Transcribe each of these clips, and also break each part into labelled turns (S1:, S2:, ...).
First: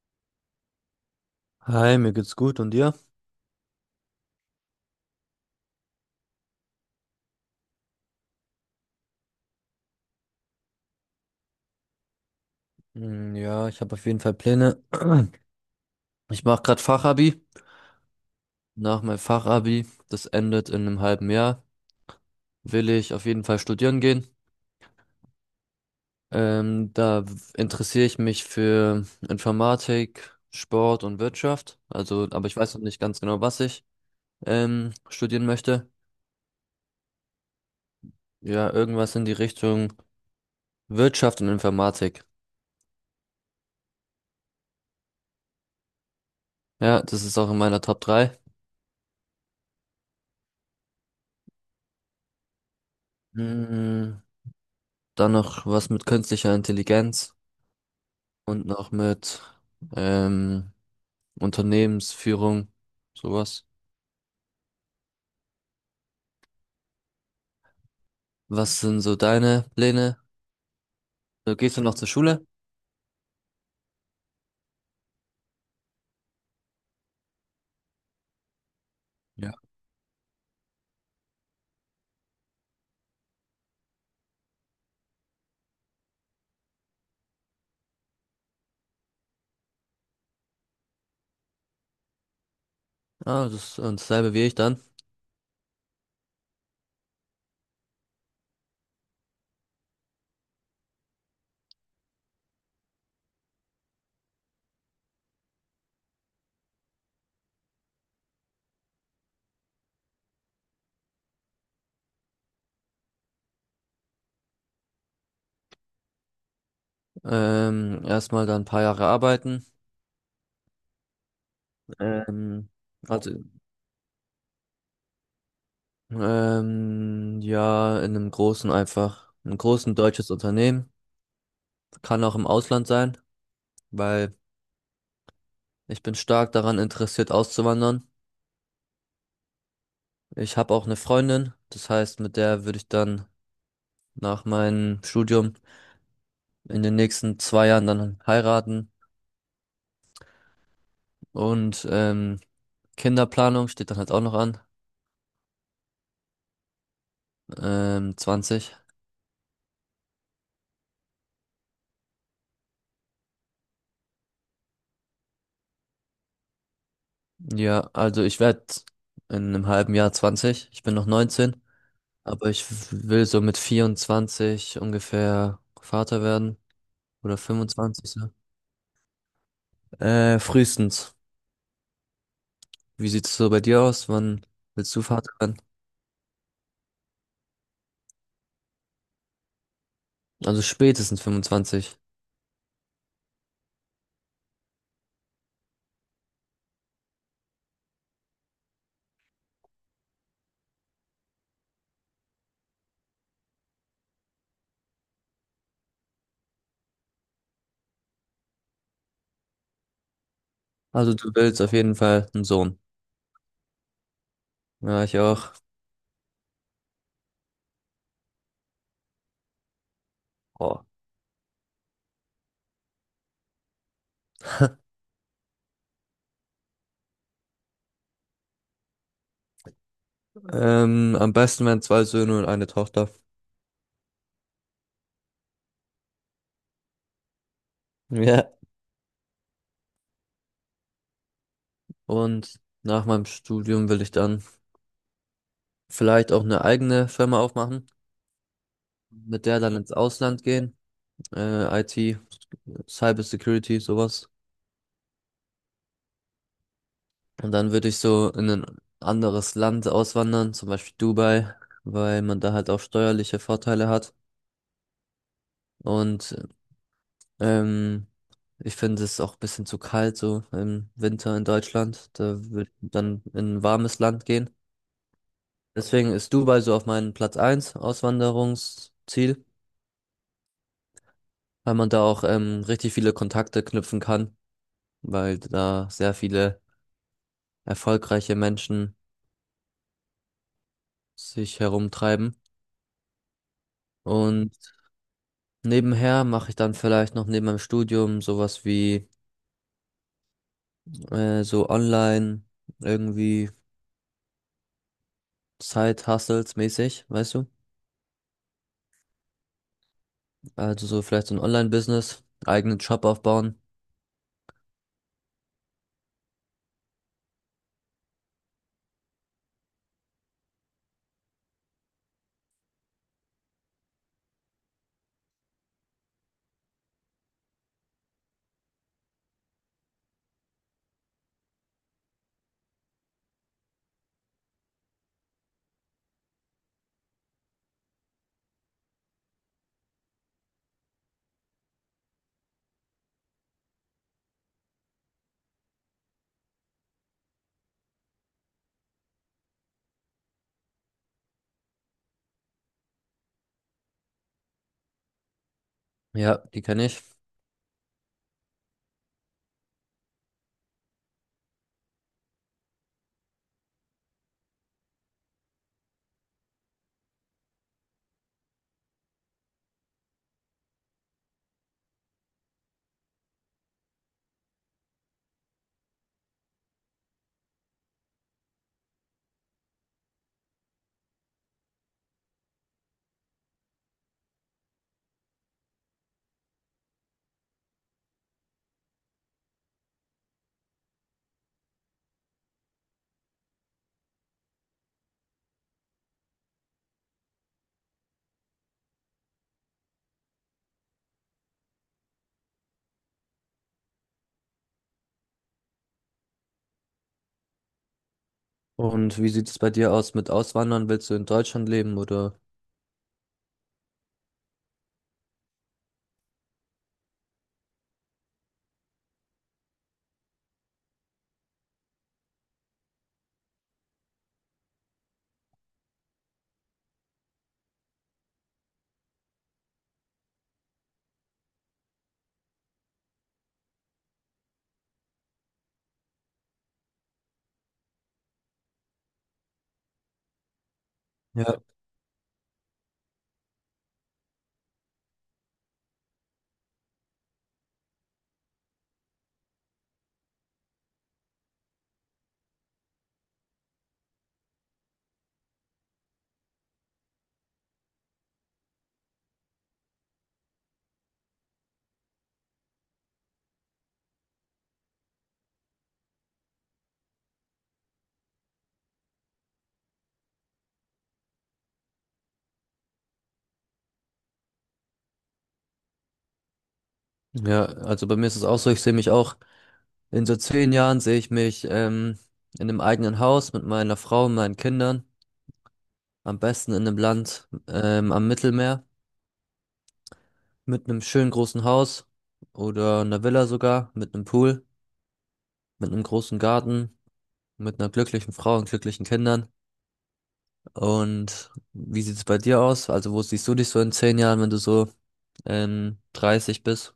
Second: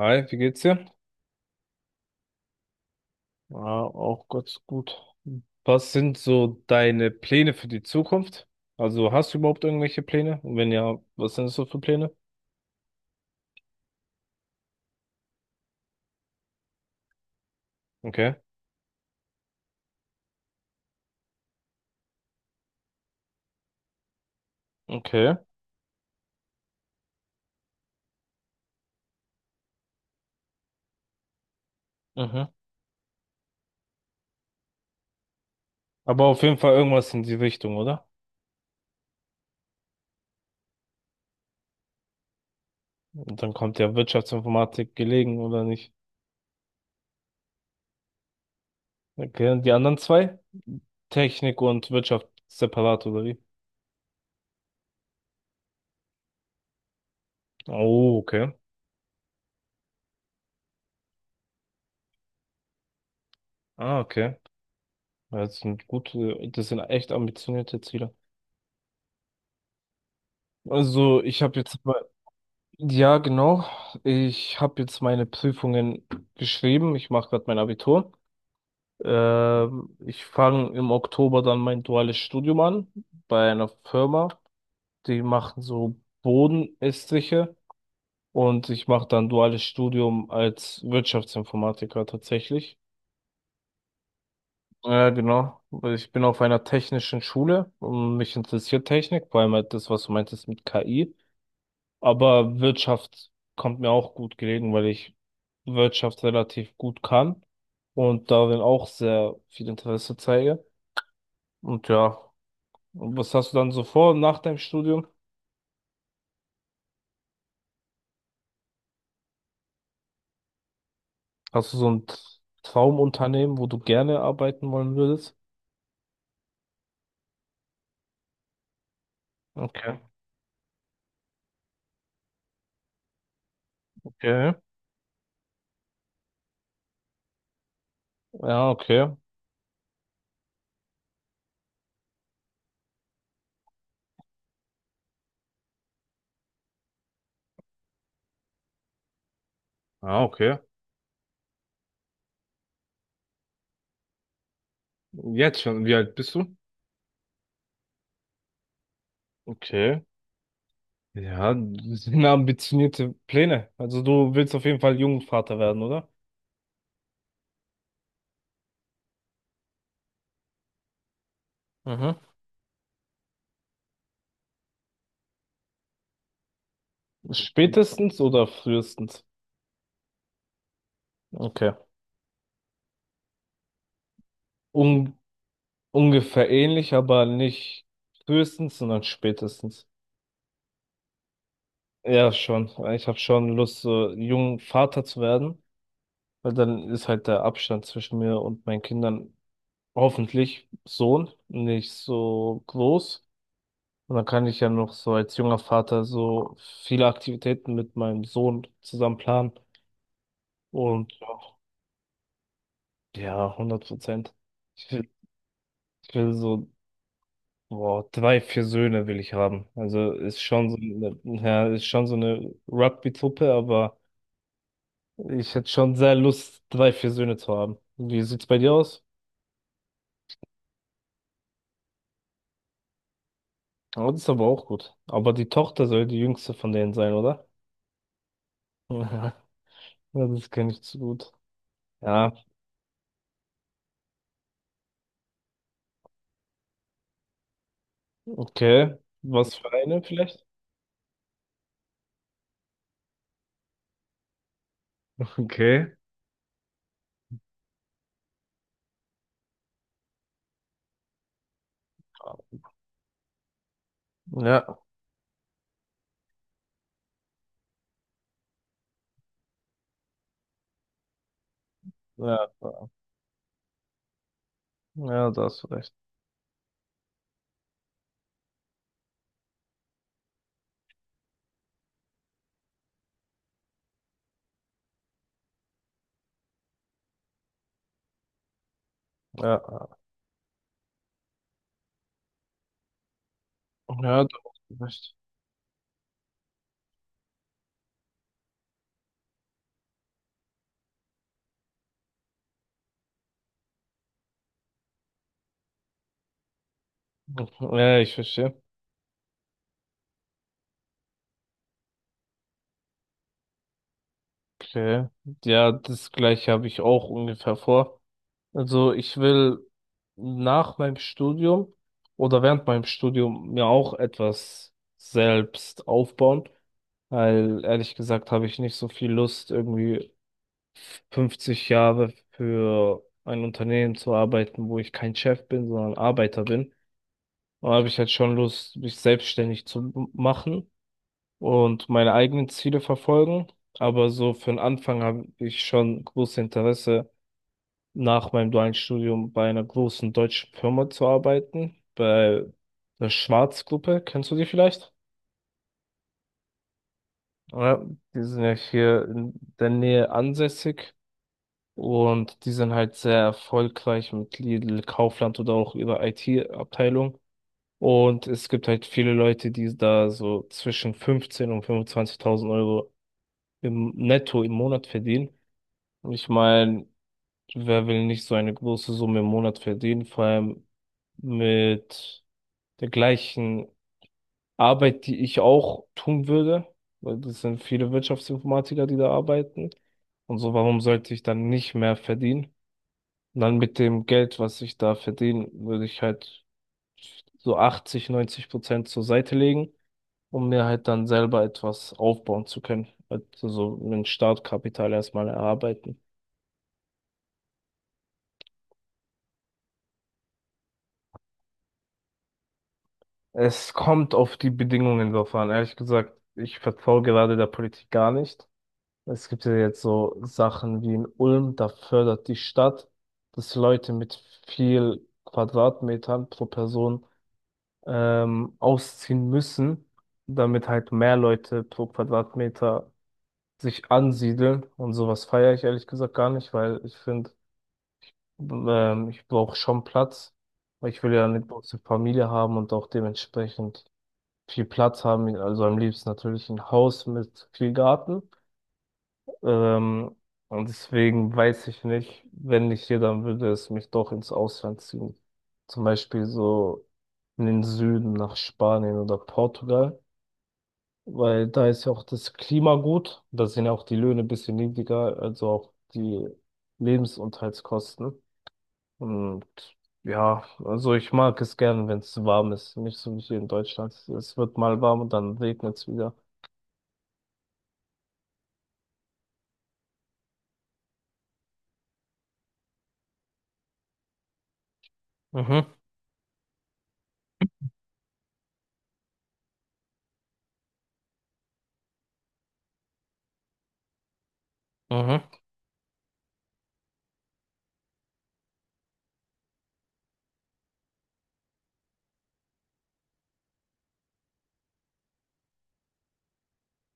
S1: Hi, wie geht's dir?
S2: Hi, mir geht's gut und dir?
S1: Ja, auch ganz gut. Was sind so deine Pläne für die Zukunft? Also hast du überhaupt irgendwelche Pläne? Und wenn ja, was sind das so für Pläne?
S2: Ja, ich habe auf jeden Fall Pläne. Ich mache gerade Fachabi.
S1: Okay,
S2: Nach meinem Fachabi, das endet in einem halben Jahr, will ich auf jeden Fall studieren gehen.
S1: okay,
S2: Interessiere ich mich für Informatik, Sport und Wirtschaft. Also, aber
S1: mhm.
S2: ich weiß noch nicht ganz genau, was ich studieren möchte.
S1: Aber auf jeden Fall irgendwas in die Richtung, oder?
S2: Ja, irgendwas in die Richtung Wirtschaft und Informatik.
S1: Und dann kommt ja Wirtschaftsinformatik gelegen, oder nicht?
S2: Ja, das ist auch in meiner Top drei.
S1: Okay, und die anderen zwei? Technik und Wirtschaft separat, oder wie?
S2: Hm, Dann noch was mit künstlicher Intelligenz.
S1: Oh, okay.
S2: Und noch mit ähm, Unternehmensführung, sowas.
S1: Ah, okay. Ja, das sind echt ambitionierte Ziele.
S2: Was sind so deine Pläne?
S1: Also, ich
S2: Du
S1: habe jetzt.
S2: gehst du noch zur Schule?
S1: Ja, genau. Ich habe jetzt meine Prüfungen geschrieben. Ich mache gerade mein Abitur.
S2: Ja.
S1: Ich fange im Oktober dann mein duales Studium an bei einer Firma. Die machen so Bodenestriche und ich mache dann duales Studium als Wirtschaftsinformatiker tatsächlich.
S2: Ah, das ist dasselbe wie ich dann.
S1: Ja, genau. Weil ich bin auf einer technischen Schule und mich interessiert Technik, vor allem halt das, was du meintest mit KI. Aber Wirtschaft kommt mir auch gut gelegen, weil ich Wirtschaft relativ gut kann und darin auch sehr viel Interesse zeige. Und ja, und was hast du dann so vor nach deinem Studium?
S2: Erstmal dann ein paar Jahre arbeiten.
S1: Hast du so ein
S2: Ähm, also,
S1: Traumunternehmen, wo du gerne arbeiten wollen würdest?
S2: ja, in einem großen einfach, einem großen
S1: Okay,
S2: deutsches Unternehmen. Kann auch im Ausland sein, weil
S1: okay.
S2: ich bin stark daran interessiert, auszuwandern.
S1: Ja, okay.
S2: Ich habe auch eine Freundin, das heißt, mit der würde ich dann nach meinem Studium in den nächsten 2 Jahren dann heiraten
S1: Ah, okay.
S2: und Kinderplanung steht dann halt auch noch an.
S1: Jetzt schon. Wie alt bist du?
S2: 20.
S1: Okay. Ja, das sind ambitionierte Pläne. Also du willst auf jeden Fall Jungvater werden, oder?
S2: Ja, also ich werde in einem halben Jahr 20. Ich bin noch 19,
S1: Mhm.
S2: aber will so mit 24 ungefähr Vater werden oder 25
S1: Spätestens
S2: so.
S1: oder frühestens?
S2: Frühestens.
S1: Okay.
S2: Wie sieht's so bei dir aus? Wann willst du
S1: Un
S2: Vater werden?
S1: Ungefähr ähnlich, aber nicht frühestens, sondern spätestens.
S2: Also spätestens 25.
S1: Ja, schon. Ich habe schon Lust, so jung Vater zu werden, weil dann ist halt der Abstand zwischen mir und meinen Kindern hoffentlich Sohn nicht so groß. Und dann kann ich ja noch so als junger Vater so viele Aktivitäten mit meinem Sohn zusammen planen. Und
S2: Also du willst auf jeden Fall einen Sohn.
S1: ja, 100%. Ich
S2: Ja,
S1: will,
S2: ich auch.
S1: ich will so Wow, drei, vier Söhne will ich haben. Also ist schon so
S2: Oh.
S1: eine, ja, ist schon so eine Rugby-Truppe, aber ich hätte schon sehr Lust, drei, vier Söhne zu haben. Wie sieht's bei dir aus?
S2: Am besten wären zwei Söhne und eine Tochter.
S1: Oh, das ist aber auch gut. Aber die Tochter soll die jüngste von denen sein, oder?
S2: Ja.
S1: Ja, ja, das kenne ich zu gut. Ja,
S2: Und nach meinem Studium will ich dann vielleicht auch eine eigene Firma aufmachen,
S1: okay.
S2: mit
S1: Was
S2: der
S1: für
S2: dann ins
S1: eine
S2: Ausland
S1: vielleicht?
S2: gehen, IT, Cyber Security, sowas.
S1: Okay.
S2: Und dann würde ich so in ein anderes Land auswandern, zum Beispiel Dubai, weil man da halt auch steuerliche Vorteile hat.
S1: Ja,
S2: Und ähm, ich finde es auch ein bisschen zu kalt so im Winter in Deutschland. Da
S1: ja,
S2: würde ich dann in ein warmes Land gehen.
S1: ja, da hast du recht.
S2: Deswegen ist Dubai so auf meinem Platz eins Auswanderungsziel, weil man da auch richtig viele Kontakte knüpfen kann, weil da sehr viele erfolgreiche Menschen
S1: Ja,
S2: sich herumtreiben.
S1: ja, da
S2: Und
S1: hast du recht.
S2: nebenher mache ich dann vielleicht noch neben meinem Studium sowas wie so online irgendwie Side-Hustles mäßig, weißt du?
S1: Ja, ich verstehe.
S2: Also so vielleicht so ein Online-Business, eigenen Shop aufbauen.
S1: Okay. Ja, das gleiche habe ich auch ungefähr vor. Also ich will nach meinem Studium oder während meinem Studium mir auch etwas selbst aufbauen, weil ehrlich gesagt habe ich nicht so viel Lust, irgendwie 50 Jahre für ein Unternehmen zu arbeiten, wo ich kein Chef bin, sondern Arbeiter bin. Da habe ich halt schon Lust, mich selbstständig zu machen und meine eigenen Ziele verfolgen. Aber so für den Anfang habe ich schon großes Interesse, nach meinem dualen Studium bei einer großen deutschen Firma zu arbeiten, bei der Schwarz-Gruppe. Kennst du die vielleicht?
S2: Ja, die kenne ich.
S1: Ja, die sind ja hier in der Nähe ansässig und die sind halt sehr erfolgreich mit Lidl, Kaufland oder auch ihrer IT-Abteilung. Und es gibt halt viele Leute, die da so zwischen 15 und 25.000 Euro im Netto im Monat verdienen. Ich meine, wer will nicht so eine große Summe im Monat verdienen, vor allem mit der gleichen Arbeit, die ich auch tun würde, weil das sind viele Wirtschaftsinformatiker, die da arbeiten. Und so, warum sollte ich dann nicht mehr verdienen? Und dann mit dem Geld, was ich da verdiene, würde ich halt so 80, 90% zur Seite legen, um mir halt dann selber etwas aufbauen zu können. Also so ein Startkapital erstmal erarbeiten.
S2: Und wie sieht es bei dir aus mit Auswandern? Willst du in Deutschland leben oder?
S1: Es kommt auf die Bedingungen drauf an. Ehrlich gesagt, ich vertraue gerade der Politik gar nicht. Es gibt ja jetzt so Sachen wie in Ulm, da fördert die Stadt, dass Leute mit viel Quadratmetern pro Person ausziehen müssen, damit halt mehr Leute pro Quadratmeter sich ansiedeln. Und sowas feiere ich ehrlich gesagt gar nicht, weil ich finde, ich brauche schon Platz. Weil ich will ja eine
S2: Ja.
S1: große Familie haben und auch dementsprechend viel Platz haben, also am liebsten natürlich ein Haus mit viel Garten. Ähm, und deswegen weiß ich nicht, wenn nicht hier, dann würde es mich doch ins Ausland ziehen. Zum Beispiel so in den Süden nach Spanien oder Portugal, weil da ist ja auch das Klima gut, da sind ja auch die Löhne ein bisschen niedriger, also auch die Lebensunterhaltskosten. Und ja, also ich mag es gern, wenn es warm ist, nicht so wie hier in Deutschland. Es wird mal warm und dann regnet es wieder.
S2: Ja, also bei mir ist es auch so, ich sehe mich auch, in so 10 Jahren sehe ich mich in einem eigenen Haus mit meiner Frau und meinen Kindern,
S1: Mhm.
S2: am besten in einem Land am Mittelmeer, mit einem schönen großen Haus oder einer Villa sogar, mit einem Pool,
S1: Mhm.
S2: mit einem großen Garten, mit einer glücklichen Frau und glücklichen Kindern. Und wie sieht es bei dir aus? Also wo siehst du dich so in 10 Jahren, wenn du so 30 bist?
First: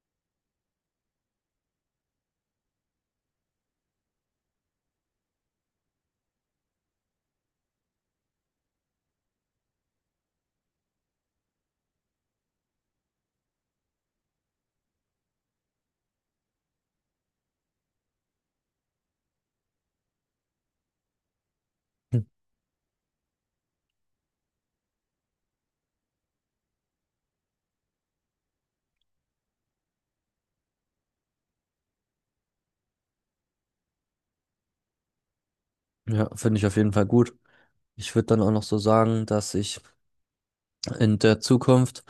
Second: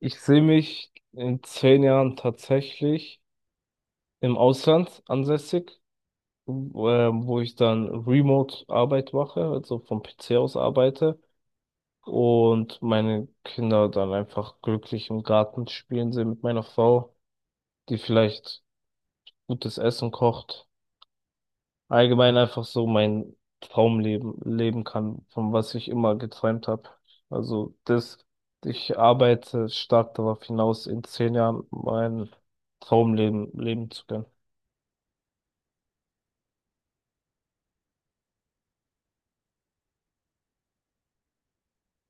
S1: Ich sehe mich in 10 Jahren tatsächlich im Ausland ansässig, wo ich dann Remote-Arbeit mache, also vom PC aus arbeite und meine Kinder dann einfach glücklich im Garten spielen sehe mit meiner Frau, die vielleicht gutes Essen kocht. Allgemein einfach so mein Traumleben leben kann, von was ich immer geträumt habe. Also das, ich arbeite stark darauf hinaus, in 10 Jahren mein Traumleben leben zu können.
S2: Ja, finde ich auf jeden Fall gut. Ich würde dann auch noch so sagen, dass ich in der Zukunft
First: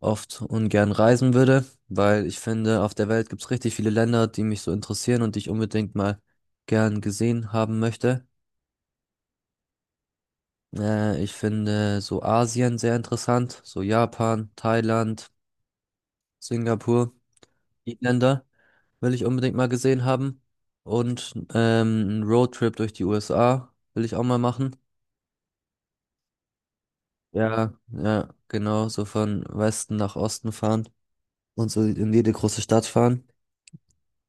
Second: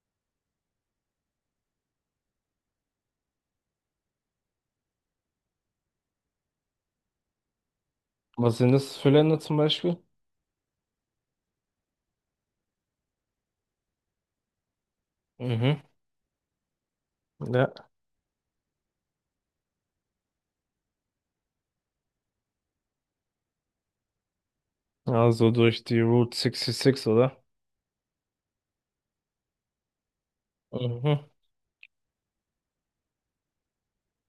S2: oft ungern reisen würde, weil ich finde, auf der Welt gibt es richtig viele Länder, die mich so interessieren und die ich unbedingt mal gern gesehen haben möchte.
S1: Was sind das für Länder zum Beispiel?
S2: Ich finde so Asien sehr interessant, so Japan, Thailand,
S1: Mhm.
S2: Singapur,
S1: Ja.
S2: die Länder will ich unbedingt mal gesehen haben. Und einen Roadtrip durch die USA will ich auch mal machen.
S1: Also durch die Route 66, oder?
S2: Ja, ja, genau, so von Westen nach Osten fahren
S1: Mhm.
S2: und so in jede große Stadt fahren,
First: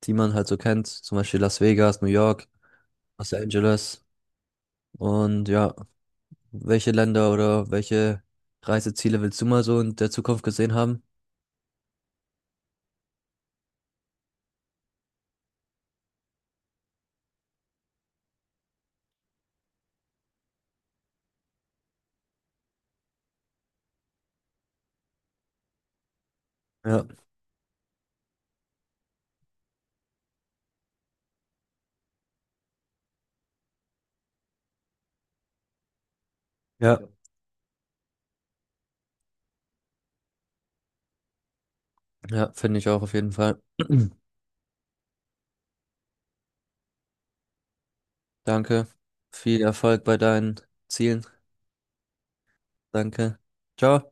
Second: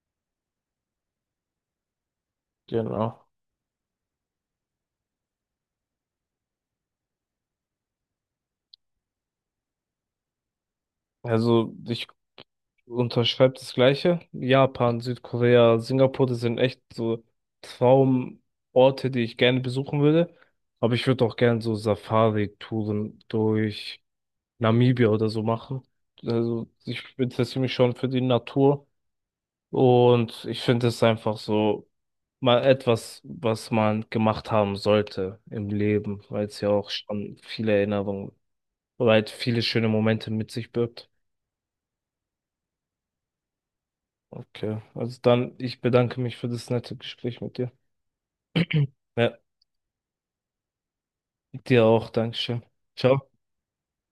S2: die man halt so kennt, zum Beispiel Las Vegas, New York,
S1: Genau.
S2: Los Angeles. Und ja, welche Länder oder welche Reiseziele willst du mal so in der Zukunft gesehen haben?
S1: Also ich unterschreibt das Gleiche. Japan, Südkorea, Singapur, das sind echt so Traumorte, die ich gerne besuchen würde. Aber ich würde auch gerne so Safari-Touren durch Namibia oder so machen. Also ich
S2: Ja,
S1: interessiere mich schon für die Natur und ich finde es einfach so mal etwas, was man gemacht haben sollte im Leben, weil es ja auch
S2: ja,
S1: schon viele Erinnerungen, weil es viele schöne Momente mit sich birgt.
S2: ja, finde ich auch auf jeden Fall.
S1: Okay, also dann, ich bedanke mich für das nette Gespräch mit dir.
S2: Danke.
S1: Ja,
S2: Viel Erfolg bei deinen Zielen.
S1: dir auch, Dankeschön. Ciao.
S2: Danke. Ciao.